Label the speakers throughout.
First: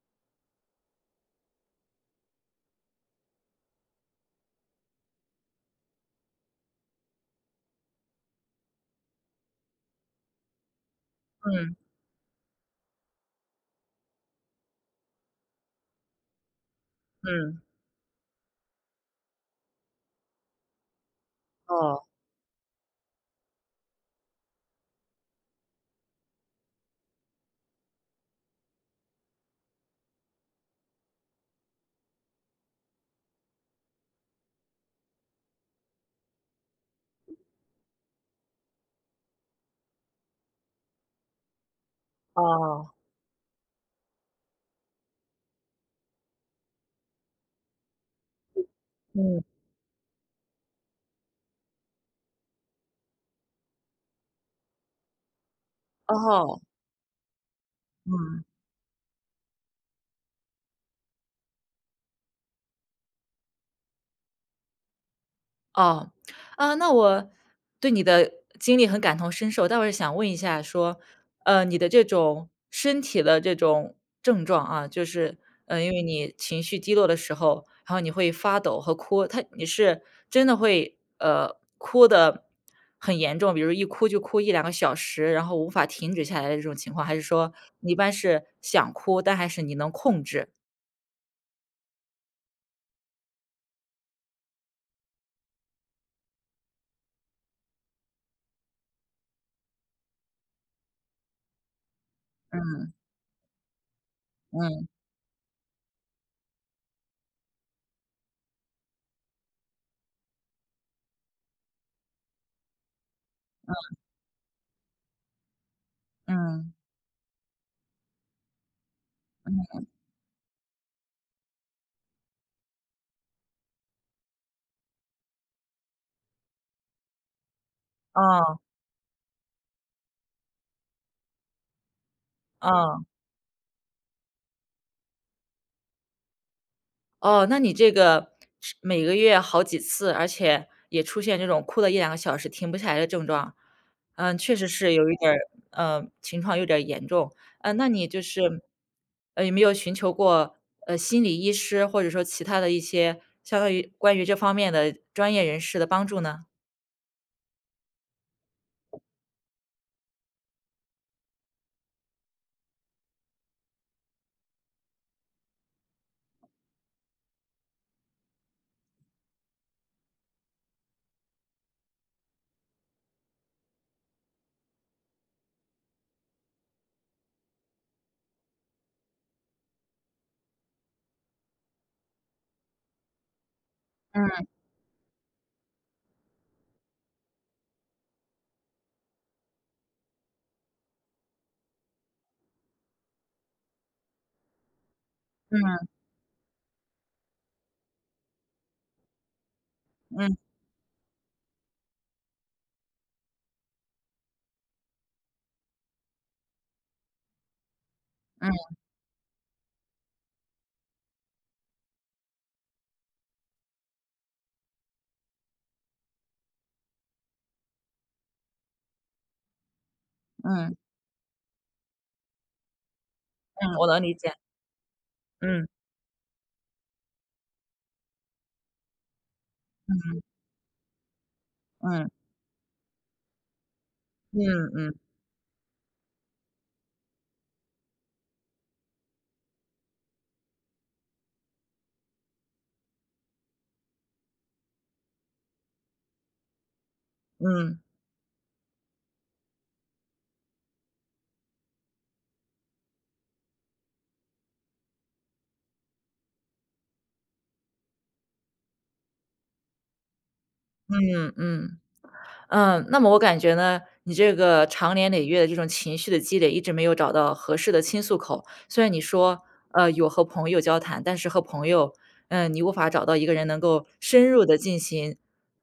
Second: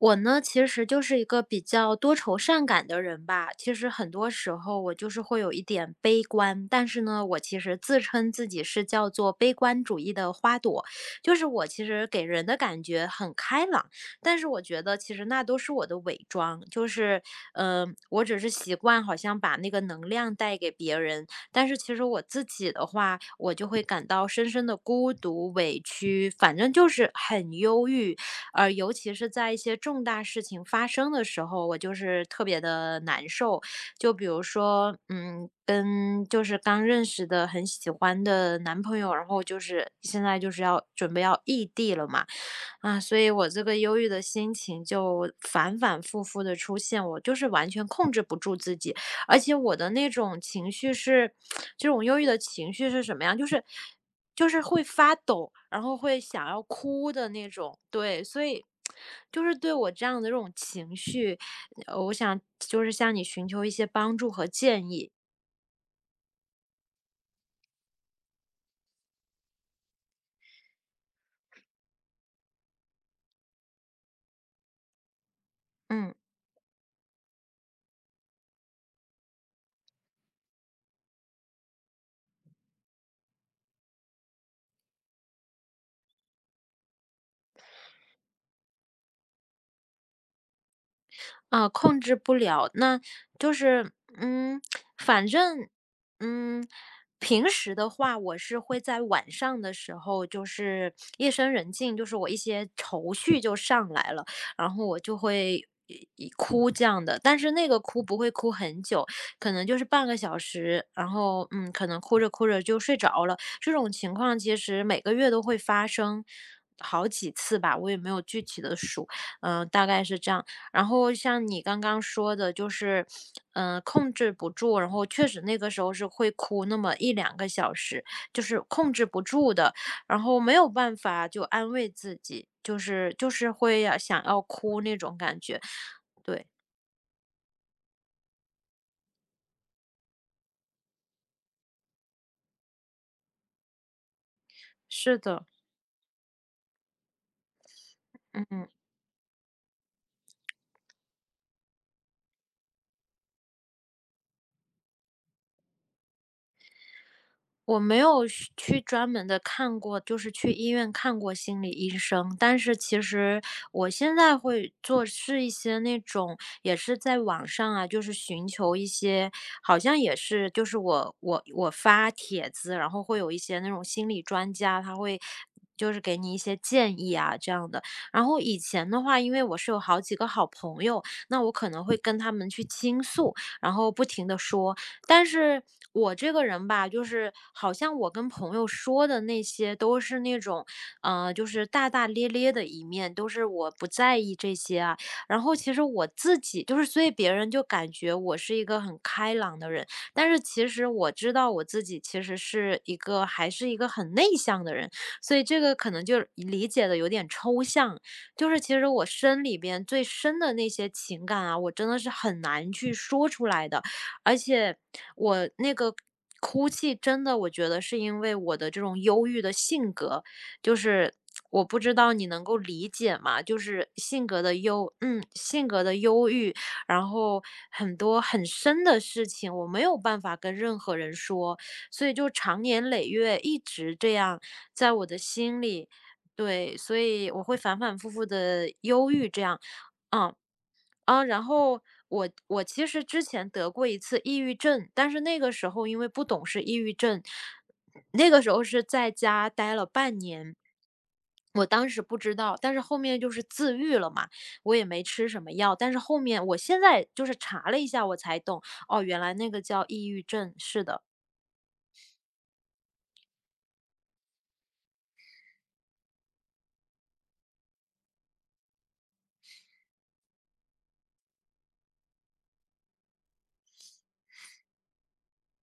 Speaker 1: 我呢，其实就是一个比较多愁善感的人吧。其实很多时候我就是会有一点悲观，但是呢，我其实自称自己是叫做悲观主义的花朵，就是我
Speaker 2: 嗯
Speaker 1: 其实给人的感觉很开朗，但是我觉得其实那都是我的伪装，
Speaker 2: 嗯，
Speaker 1: 我只是习惯好像把那个能量带给别人，但是其
Speaker 2: 哦
Speaker 1: 实我自己的话，我就会感到深深的孤独、委屈，反正就是很忧郁，而尤其是在一些重大事情发生的时候，我就是特别的难受。就比如说，嗯，跟就是刚认识的很喜欢的男朋友，然后就是现在就是要准备要异地了嘛，
Speaker 2: 哦，
Speaker 1: 啊，所以我这个忧郁的心情就反反复复的出现，我就是完全控制不住自己。而
Speaker 2: 嗯，
Speaker 1: 且我的那种情绪是，这种忧郁的情绪是什么样？就是会发抖，然后会想
Speaker 2: 哦，
Speaker 1: 要哭的那种。对，所
Speaker 2: 嗯，
Speaker 1: 以就是对我这样的这种情绪，我想就是向你寻求一些帮助和建议。
Speaker 2: 哦，啊，那我对你的经历很感同身受，但我是想问一下说，你的这种身体的这种症状啊，就是，因为
Speaker 1: 嗯。
Speaker 2: 你情绪低落的时候，然后你会发抖和哭，他你是真的会哭的很严重，比如一哭就哭一两个小时，然后无法停止下来的这种情况，还是说你一般是想哭，但还是你能控制？
Speaker 1: 啊，控制不了，那就是，嗯，反正，嗯，平时的话，我是会在晚上的时候，就是夜深人静，就是我一些
Speaker 2: 嗯
Speaker 1: 愁绪就上来了，然
Speaker 2: 嗯
Speaker 1: 后我就会一哭这样的，但是那个哭不会哭很久，可能就是半个小时，然后,可能哭着哭着就睡着了。这种情况其实每个月都会发生
Speaker 2: 嗯，
Speaker 1: 好几次吧，我也没有具体的数，嗯、大概是这样。然后像你刚刚说的，就是，嗯、控制不住，然后确实那个时候是会哭那么一两个小时，就
Speaker 2: 哦
Speaker 1: 是控制不住的，然后没有办法就安慰自己，就
Speaker 2: 哦
Speaker 1: 是就是会要想要哭那种感觉。对，
Speaker 2: 哦，那你这个是每个月好几次，而且也出现这种哭了一两个小时停不下来的症状，嗯，确实是有一
Speaker 1: 是
Speaker 2: 点儿
Speaker 1: 的，
Speaker 2: 情况有点儿严重。那你就是，
Speaker 1: 嗯。
Speaker 2: 有没有寻求过，心理医师或者说其他的一些相当于关于这方面的专业人士的帮助呢？
Speaker 1: 我没有去专门的看过，就是去医院看过心理医生。但是其实我现在会做是一些那种也是在网上啊，就是寻求一些好像也是就是我发帖子，然后会有一些那种心理专家，他会就是给你一些建议啊这样的。然后以前的话，因为我是有好几个好朋友，那我可能会跟他们去倾诉，然后不停的说。但是我这个人吧，就是好像我跟朋友说的那些都是那种，就是大大咧咧的一面，都是我不在意这些啊。然后其实
Speaker 2: 嗯
Speaker 1: 我自己就是，所以别人就感觉我是一个很开朗的人，但
Speaker 2: 嗯
Speaker 1: 是其实我知道我自己其实是一个还是一个很内向的人，所以这个可能就理解的有点抽象。就是
Speaker 2: 嗯
Speaker 1: 其实我身里边最深的那些情感啊，我真的是很难去说出来的。而且我那个哭泣真的，我觉得是因为我的这种忧郁的性格，
Speaker 2: 嗯
Speaker 1: 就是我不知道你能够理解吗？
Speaker 2: 嗯，我能理解，
Speaker 1: 性
Speaker 2: 嗯
Speaker 1: 格的忧郁，然后很多很深的事情，我没有
Speaker 2: 嗯
Speaker 1: 办法跟任何人说，所
Speaker 2: 嗯，
Speaker 1: 以就长年累月一直这
Speaker 2: 嗯
Speaker 1: 样，
Speaker 2: 嗯
Speaker 1: 在
Speaker 2: 嗯
Speaker 1: 我的心里。对，所以我会反反复复的忧郁，这样，嗯，啊，然后我其实之前得过一次抑郁症，但是那个时候因为不懂是抑郁症，
Speaker 2: 嗯
Speaker 1: 那个时候是在家待了半年。我当时不知道，但是后面就是自愈了嘛，我也没吃什么药。但是后面我现在就是查了一下，我才懂，哦，原来那个叫抑郁症。是的，
Speaker 2: 嗯嗯。嗯，那么我感觉呢，你这个长年累月的这种情绪的积累，一直没有找到合适的倾诉口。虽然你说，有和朋友交谈，但是和朋友，你无法找到一个人能够深入的进行，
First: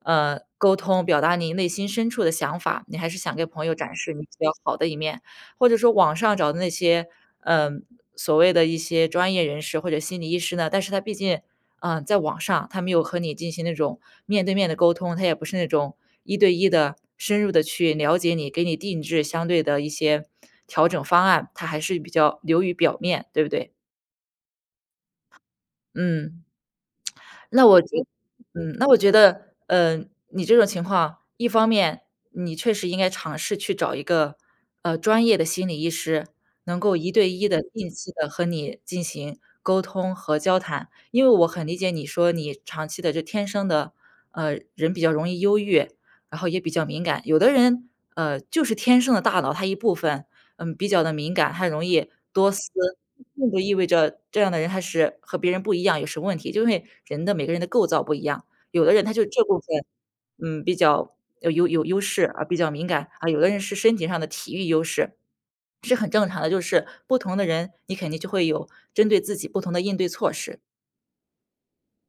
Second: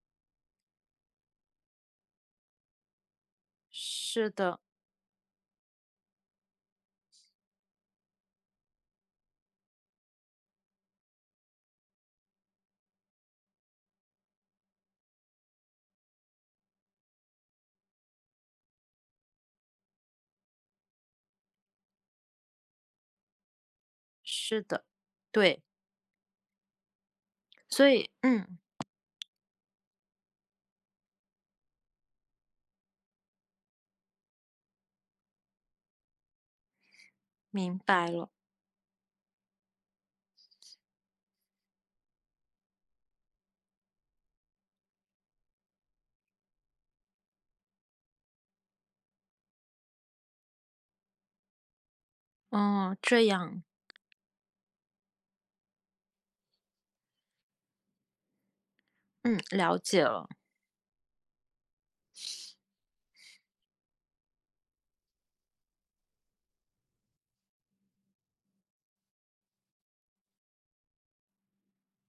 Speaker 2: 沟通，表达你内心深处的想法。你还是想给朋友展示你
Speaker 1: 是
Speaker 2: 比较
Speaker 1: 的，
Speaker 2: 好的一面，或者说网上找的那些，嗯，所谓的一些专业人士或者心理医师呢，但是他毕竟在网上，他没有和你进行那种面对面的沟通，他也不是那种一对一的深入的去了解你，给你定制相对的一些调整方案，他还是比较流于表面，对不对？
Speaker 1: 是的，对，
Speaker 2: 嗯。那我觉
Speaker 1: 所以嗯，
Speaker 2: 嗯，那我觉得，你这种情况，一方面你确实应该尝试去找一个，专业的心理医师，能够一对一的
Speaker 1: 明
Speaker 2: 定
Speaker 1: 白
Speaker 2: 期的
Speaker 1: 了，
Speaker 2: 和你进行沟通和交谈。因为我很理解你说你长期的这天生的，人比较容易忧郁，然后也比较敏感。有的人，就是天生的大脑它一部分比较的敏感，还容易多思，
Speaker 1: 哦，这
Speaker 2: 并不
Speaker 1: 样，
Speaker 2: 意味着这样的人他是和别人不一样，有什么问题，就因为人的每个人的构造不一样，有的人他就
Speaker 1: 嗯，
Speaker 2: 这部
Speaker 1: 了
Speaker 2: 分，
Speaker 1: 解了。
Speaker 2: 嗯，比较有优势，啊，比较敏感，啊，有的人是身体上的体育优势，是很正常的，就是不同的人，你肯定就会有针对自己不同的应对措施。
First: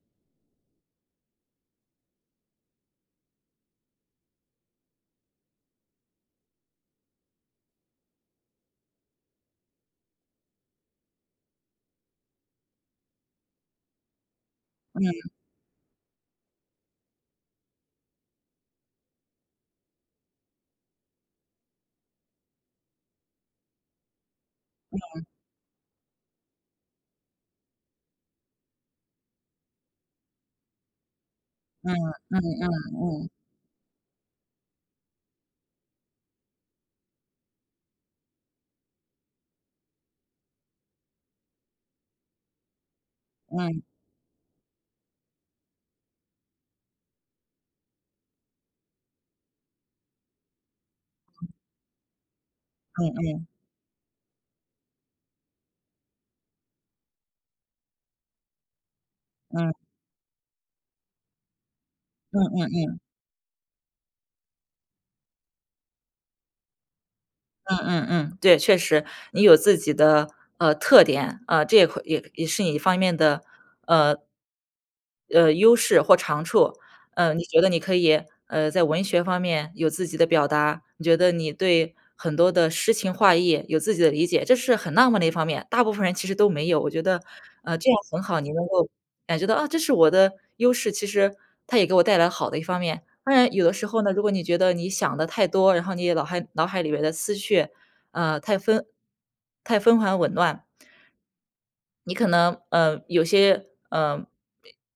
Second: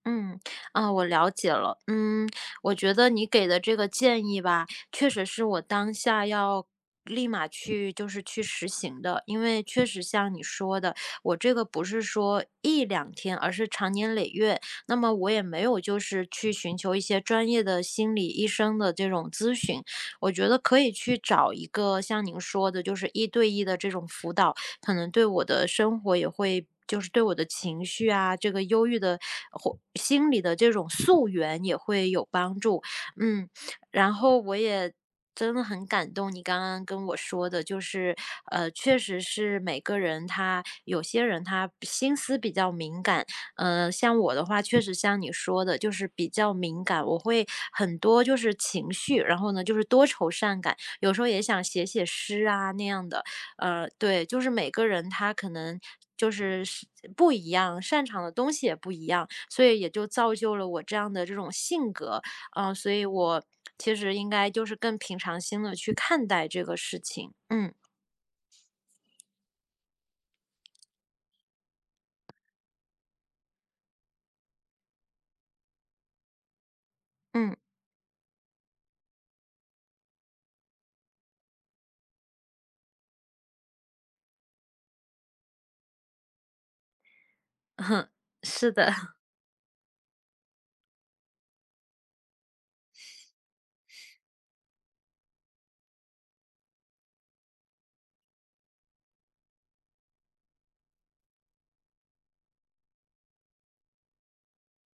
Speaker 1: 嗯，啊，我了解了。嗯，我觉得你给的这个建议吧，确实是我当下要立马去，就是去实行的。因为确实像你说的，我这个不是说一两天，而是长年累月。那么我也没有就是去寻求一些专业的心理医生的这种咨询，我觉得可以去找一个像您说的，就是一对一的这种辅导。可能对我的生活也会就是对我的情绪啊，这个忧郁的或心理的这种溯源也
Speaker 2: 嗯，
Speaker 1: 会有
Speaker 2: 嗯
Speaker 1: 帮
Speaker 2: 嗯
Speaker 1: 助。
Speaker 2: 嗯，
Speaker 1: 嗯，然后我也真的很感动你刚刚跟我说的，确实是每个人他有些人他心思比较敏感，像我的话，确实像你说的，就是比较敏感，我会很多就是情绪，然后呢就是多愁善感，有时候也想写写诗啊那样
Speaker 2: 嗯
Speaker 1: 的，
Speaker 2: 嗯
Speaker 1: 对，就是每个人他可能就是不一样，擅长的东西也不一样，
Speaker 2: 嗯
Speaker 1: 所
Speaker 2: 嗯
Speaker 1: 以
Speaker 2: 嗯
Speaker 1: 也就造就了我这样的这种性格。
Speaker 2: 嗯
Speaker 1: 嗯、
Speaker 2: 嗯。
Speaker 1: 所以我其实应该就是更平常心的去看待这个事情。嗯
Speaker 2: 嗯嗯嗯对，确实，你有自己的特点，这也会也是你一方面的呃优势或长处。你
Speaker 1: 嗯，
Speaker 2: 觉得你可以在文学方面有自己的表达，你觉得你对很多的诗情画意有自己的理解，这是很浪漫的一方面，大部分人其实都没有。我觉得这样
Speaker 1: 哼，
Speaker 2: 很好，你能
Speaker 1: 是
Speaker 2: 够
Speaker 1: 的，
Speaker 2: 感觉到啊，这是我的优势，其实它也给我带来好的一方面。当然，有的时候呢，如果你觉得你想的太多，然后你脑海里面的思绪呃，太分，太纷繁紊乱。你可能，有些，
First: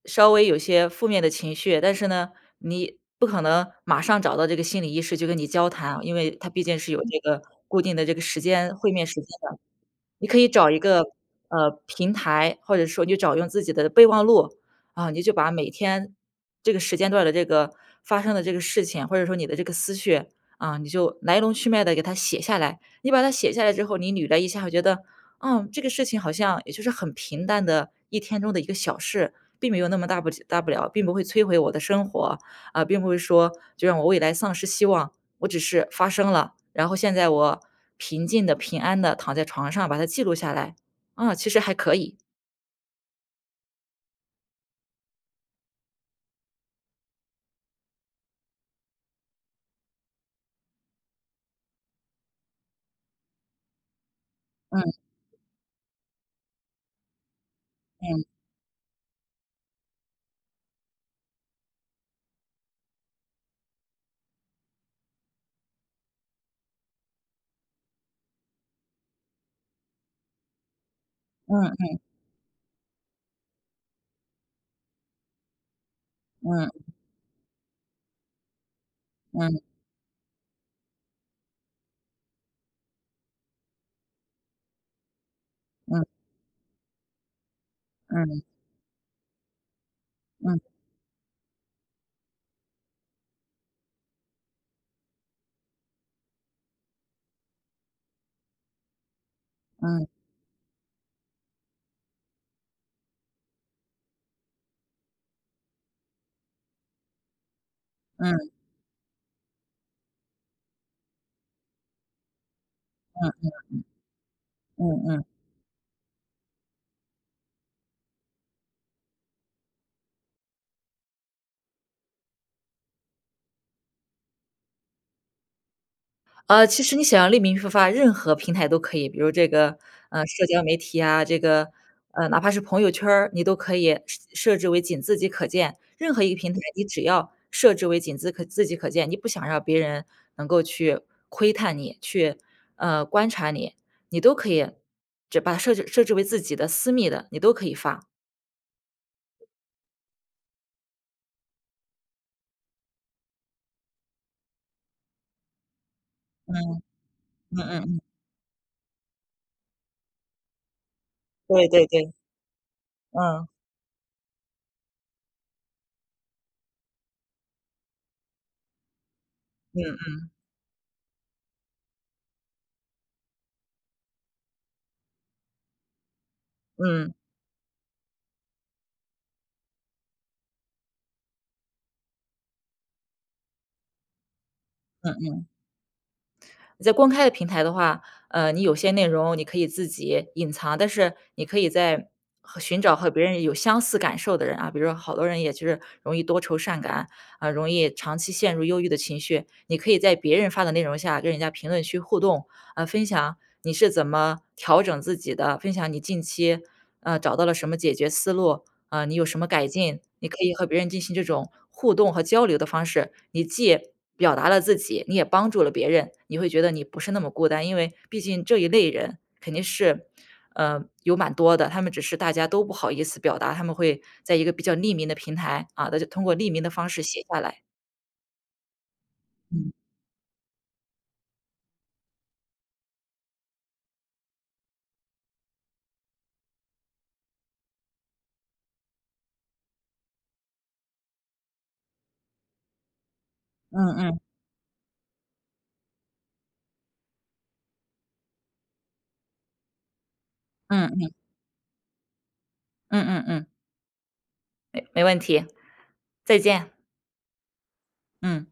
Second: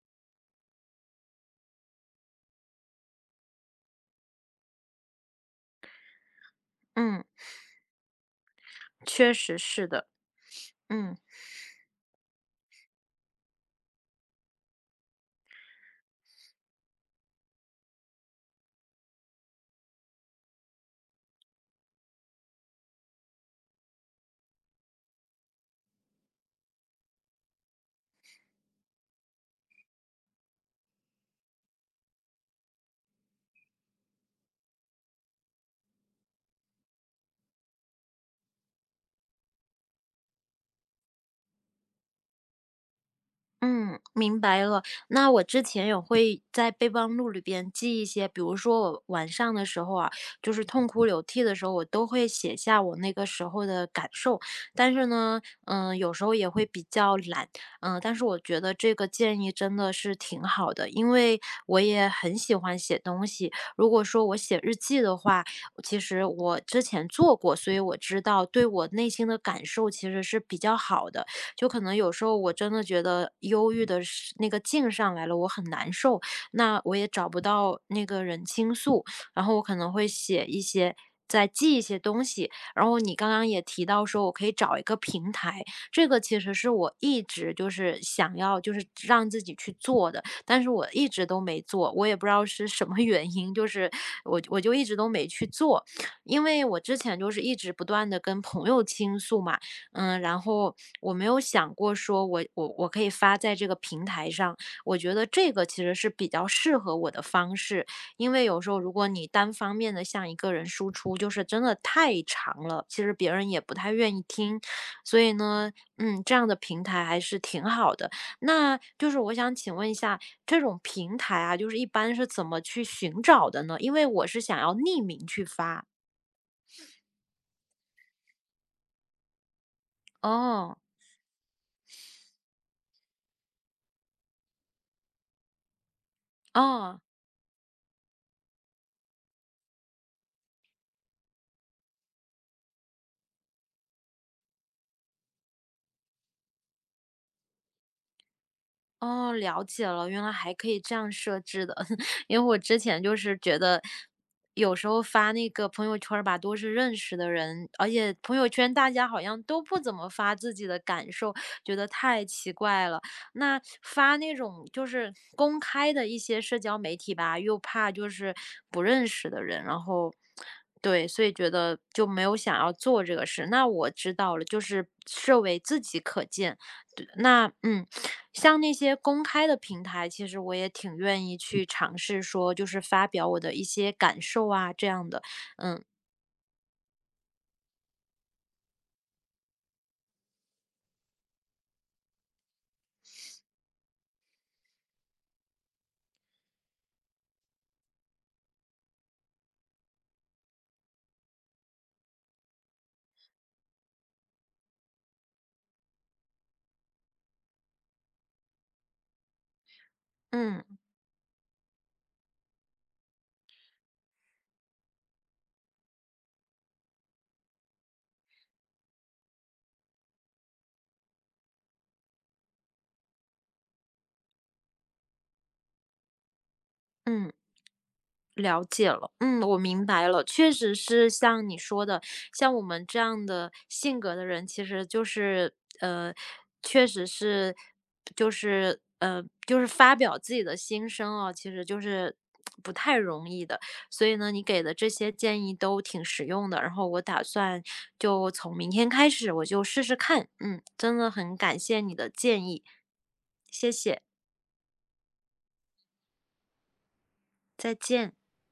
Speaker 2: 稍微有些负面的情绪，但是呢，你不可能马上找到这个心理医师就跟你交谈啊因为他毕竟是有这
Speaker 1: 嗯，
Speaker 2: 个固定的这个时间会面时间。
Speaker 1: 确实是的，
Speaker 2: 你可以找一个，
Speaker 1: 嗯。
Speaker 2: 平台，或者说你就找用自己的备忘录，啊，你就把每天这个时间段的这个发生的这个事情，或者说你的这个思绪，啊，你就来龙去脉的给它写下来。你把它写下来之后，你捋了一下，会觉得，嗯，这个事情好像也就是很平淡的一天中的一个小事，并没有那么大不了，并不会摧毁我的生活，啊，并不会说就让我未来丧失希望。我只是发生了，然后现在我平静的、平安的躺在床上，把它记录下来。啊，其实还可以。
Speaker 1: 嗯，明白了。那我之前也会在备忘录里边记一些，比如说我晚上的时候啊，就是痛哭流涕的时候，我都会写下我那个时候的感受。但是呢，嗯、有时候也会比较懒，嗯、但是我觉得这个建议真的是挺好的，因为我也很喜欢写东西。如果说我写日记的话，其实我之前做过，所以我知道对我内心的感受其实是比较好的。就可能
Speaker 2: 嗯
Speaker 1: 有时候我真的觉得忧郁的是那个劲上来了，我很难受，那
Speaker 2: 嗯
Speaker 1: 我也找不到那个人倾诉，然后
Speaker 2: 嗯
Speaker 1: 我可能会写一些。再记一些东西，然后你刚刚也提到说，我可以找一个平台，这
Speaker 2: 嗯
Speaker 1: 个其实是我一直就是
Speaker 2: 嗯
Speaker 1: 想
Speaker 2: 嗯
Speaker 1: 要，就是让自己去做的，
Speaker 2: 嗯嗯
Speaker 1: 但是我一直都没做，我也不知道是什么 原因，就是我就一直都没去做，因为我之前就是一直不断的跟朋友倾诉嘛，
Speaker 2: 嗯
Speaker 1: 嗯，然后我没有想过说我可以发在这个平台上，我觉得这个其实是比较适合我的方式，
Speaker 2: 嗯嗯
Speaker 1: 因
Speaker 2: 嗯
Speaker 1: 为
Speaker 2: 嗯
Speaker 1: 有时候如果你单方面的向一个人输出，就是真的太长了，其实别人也不太愿意听，
Speaker 2: 嗯
Speaker 1: 所
Speaker 2: 嗯。
Speaker 1: 以呢，嗯，这样的平台还是挺好的。那就是我想请问一下，这种平台啊，就是一般是怎么去寻找的呢？因为我是想要匿名去发。
Speaker 2: 其实你想要匿名生发，任何平台都可以，比如这个，社交媒
Speaker 1: 哦
Speaker 2: 体啊，这个，哪怕是朋友圈儿，你都可以设置为仅自己可见。任何一个平台，你
Speaker 1: 哦，
Speaker 2: 只要设置为仅自己可见，你不想让别人能够去窥探你，去，观察你，你都可以只把它设置为自己的私密的，你都可以发。
Speaker 1: 哦，了解了，原来还可以这样设置的。因为我之前就是觉得，有时候发那个朋友圈儿吧，
Speaker 2: 嗯
Speaker 1: 都是认识的
Speaker 2: 嗯
Speaker 1: 人，
Speaker 2: 嗯
Speaker 1: 而
Speaker 2: 嗯，
Speaker 1: 且朋友圈大家好像都不怎么发自己的感受，
Speaker 2: 对
Speaker 1: 觉
Speaker 2: 对
Speaker 1: 得
Speaker 2: 对，
Speaker 1: 太奇怪了。
Speaker 2: 嗯，
Speaker 1: 那发那种就是公开的一些社交媒体吧，又怕就是不认识的人，然
Speaker 2: 嗯
Speaker 1: 后对，所以觉得就没有想要做这个事。那我知道了，就是设为自己可见。
Speaker 2: 嗯
Speaker 1: 对
Speaker 2: 嗯。
Speaker 1: 那嗯。像那些公开的平台，其实我也挺愿意去尝试说，就是发表我的一些感受啊，这样的。
Speaker 2: 在公开的平台的话，你有些内容你可以自己隐藏，但是你可以在和寻找和别人有相似感受的人啊，比如说好多人也就是容易多愁善感啊，容易长期陷入忧郁的情绪。你可以在别人发的内容下跟人家评论区互动，啊，分享你是怎么调整自己的，分享你近期找到了什么解决思路，啊，你有什么改进，你可以
Speaker 1: 嗯，
Speaker 2: 和别人进行这种互动和交流的方式，你既表达了自己，你也帮助了别人，你会觉得你不是那么孤单。因为毕竟这一类人肯定是，有蛮多的，他们只是大家都不好意思表达，他们会在一个比较匿名的平台，啊，那就通过匿名的方式写
Speaker 1: 嗯。
Speaker 2: 下来。
Speaker 1: 了解了，嗯，我
Speaker 2: 嗯，
Speaker 1: 明白了，确实是像你说的，像我们这样的性格的人，其实就是呃，确实是就是发表自己的心声啊，其实就是不太容易的。
Speaker 2: 嗯
Speaker 1: 所以
Speaker 2: 嗯，
Speaker 1: 呢，你给的这些建议都挺实用的，然后我打算就从明天开始，我就试试看。嗯，
Speaker 2: 嗯
Speaker 1: 真的
Speaker 2: 嗯
Speaker 1: 很感谢你的建议，
Speaker 2: 嗯嗯嗯，
Speaker 1: 谢谢，
Speaker 2: 没问题，再见，
Speaker 1: 再见。
Speaker 2: 嗯。